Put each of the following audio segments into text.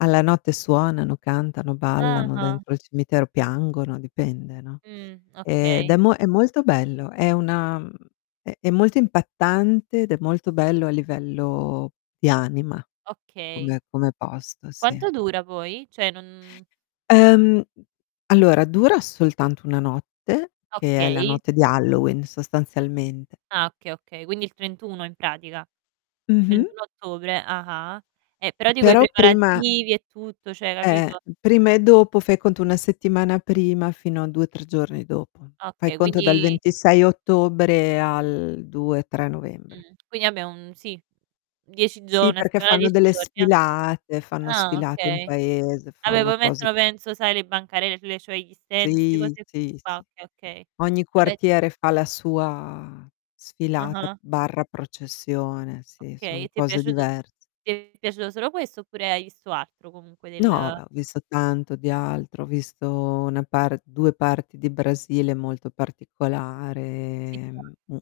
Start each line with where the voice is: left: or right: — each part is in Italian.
left: Alla notte suonano, cantano, ballano
right: Ah-ah.
left: dentro il cimitero, piangono, dipende, no.
right: Mh,
left: Ed è
right: okay.
left: mo è molto bello, è una mhmm, è è molto impattante ed è molto bello a livello di anima
right: Okay.
left: come come posto, sì.
right: Quanto dura poi? Cioè non
left: Ehm,
right: Mh.
left: allora dura soltanto 1 notte, che è la
right: Okay.
left: notte di Halloween, sostanzialmente.
right: Ah okay, okay. Quindi il 31 in pratica.
left: Mh-mh.
right: 31 ottobre, ah-ah. Eh, però
left: Mh,
right: dico i
left: però prima
right: preparativi e tutto, cioè
left: Eh,
right: capito?
left: prima e dopo fai conto 1 settimana prima fino a 2, 3 giorni dopo. Fai
right: Okay,
left: conto dal
right: quindi
left: 26 ottobre al 2, 3 novembre.
right: Mh, quindi vabbé un sì, 10 gio
left: Sì,
right: 1
left: perché
right: settimana,
left: fanno
right: 10
left: delle
right: giorni, jà.
left: sfilate, fanno
right: Ah
left: sfilate in
right: okay.
left: paese,
right: Vabbè
left: fanno
right: poi
left: cose
right: mettono penso sai le bancarelle sulle cioè gli stand, 'ste
left: Sì,
right: cose
left: sì,
right: qua,
left: sì.
right: okay, okay.
left: Ogni
right: Vabbè
left: quartiere fa la sua sfilata
right: Ah-ah.
left: barra processione, sì,
right: Okay,
left: son
right: e ti è
left: cose
right: piaciut
left: divers
right: ti è piaciuto solo questo oppure hai visto altro comunque
left: No, ah
right: del
left: beh, ho visto tanto di altro. Ho visto una par 2 parti di Brasile, molto particolare,
right: Sì, chia
left: ehm, u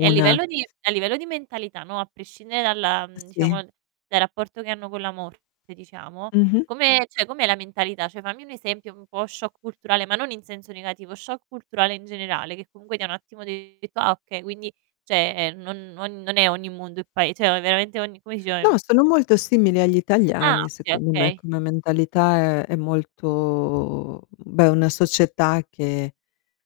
right: e a
left: una
right: livello di a livello di mentalità, no, a prescindere dalla mhmm, diciamo,
left: Sì.
right: dal dal rapporto che hanno con la morte, diciamo,
left: Mh-mh.
right: come cioè com'è la mentalità? Cioè fammi un esempio un po' shock culturale, ma non in senso negativo, shock culturale in generale, che comunque ti ha un attimo detto: "Ah, okay, quindi cioè, ehm, non non non è ogni mondo è pae cioè o veramente ogni" come si dice
left: No,
right: ehm
left: sono molto simili agli
right: Ah,
left: italiani
right: okay,
left: secondo me,
right: okay.
left: come mentalità è è molto beh è una società che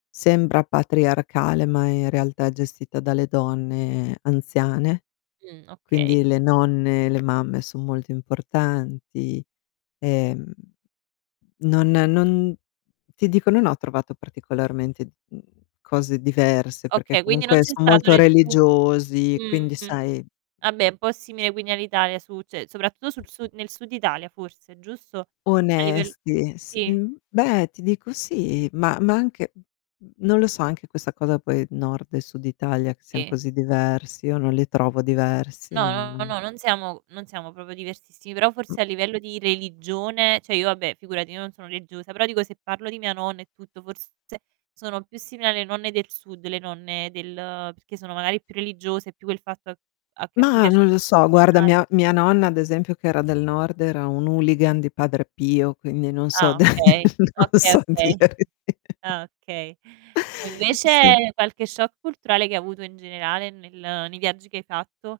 left: sembra patriarcale ma in realtà è gestita dalle donne anziane.
right: Mh, okay.
left: Quindi le nonne, le mamme son molto importanti. Ehm, non non ti dico, non ho trovato particolarmente, mhmm, cose diverse perché
right: Okay, quindi non
left: comunque
right: c'è
left: son
right: stato
left: molto
right: nessun
left: religiosi, quindi
right: mh.
left: sai
right: Vabbè, un po' simile quindi all'Italia su cioè soprattutto sul su nel Sud Italia forse, giusto? A livell
left: Onesti, e sì
right: sì.
left: uhm, beh, ti dico sì, ma ma anche non lo so, anche questa cosa poi Nord e Sud Italia che sian
right: Sì.
left: così diversi, io non li trovo diversi,
right: No, no,
left: non
right: no, non siamo non siamo proprio diversissimi, però forse a livello di religione, cioè io vabbè figurati, io non sono religiosa, però dico se parlo di mia nonna e tutto, forse sono più simili alle nonne del Sud, le nonne del perché sono magari più religiose, più quel fatto a a che a cui
left: Mah,
right: piace
left: non lo
right: un po'
left: so, guarda,
right: cucinare.
left: mia mia nonna ad esempio che era del Nord era un hooligan di Padre Pio, quindi non so
right: Ah
left: da
right: okay,
left: non
right: okay,
left: so
right: okay.
left: dirti
right: Ah okay. E invece
left: Sì.
right: qualche shock culturale che hai avuto in generale nel nei viaggi che hai fatto?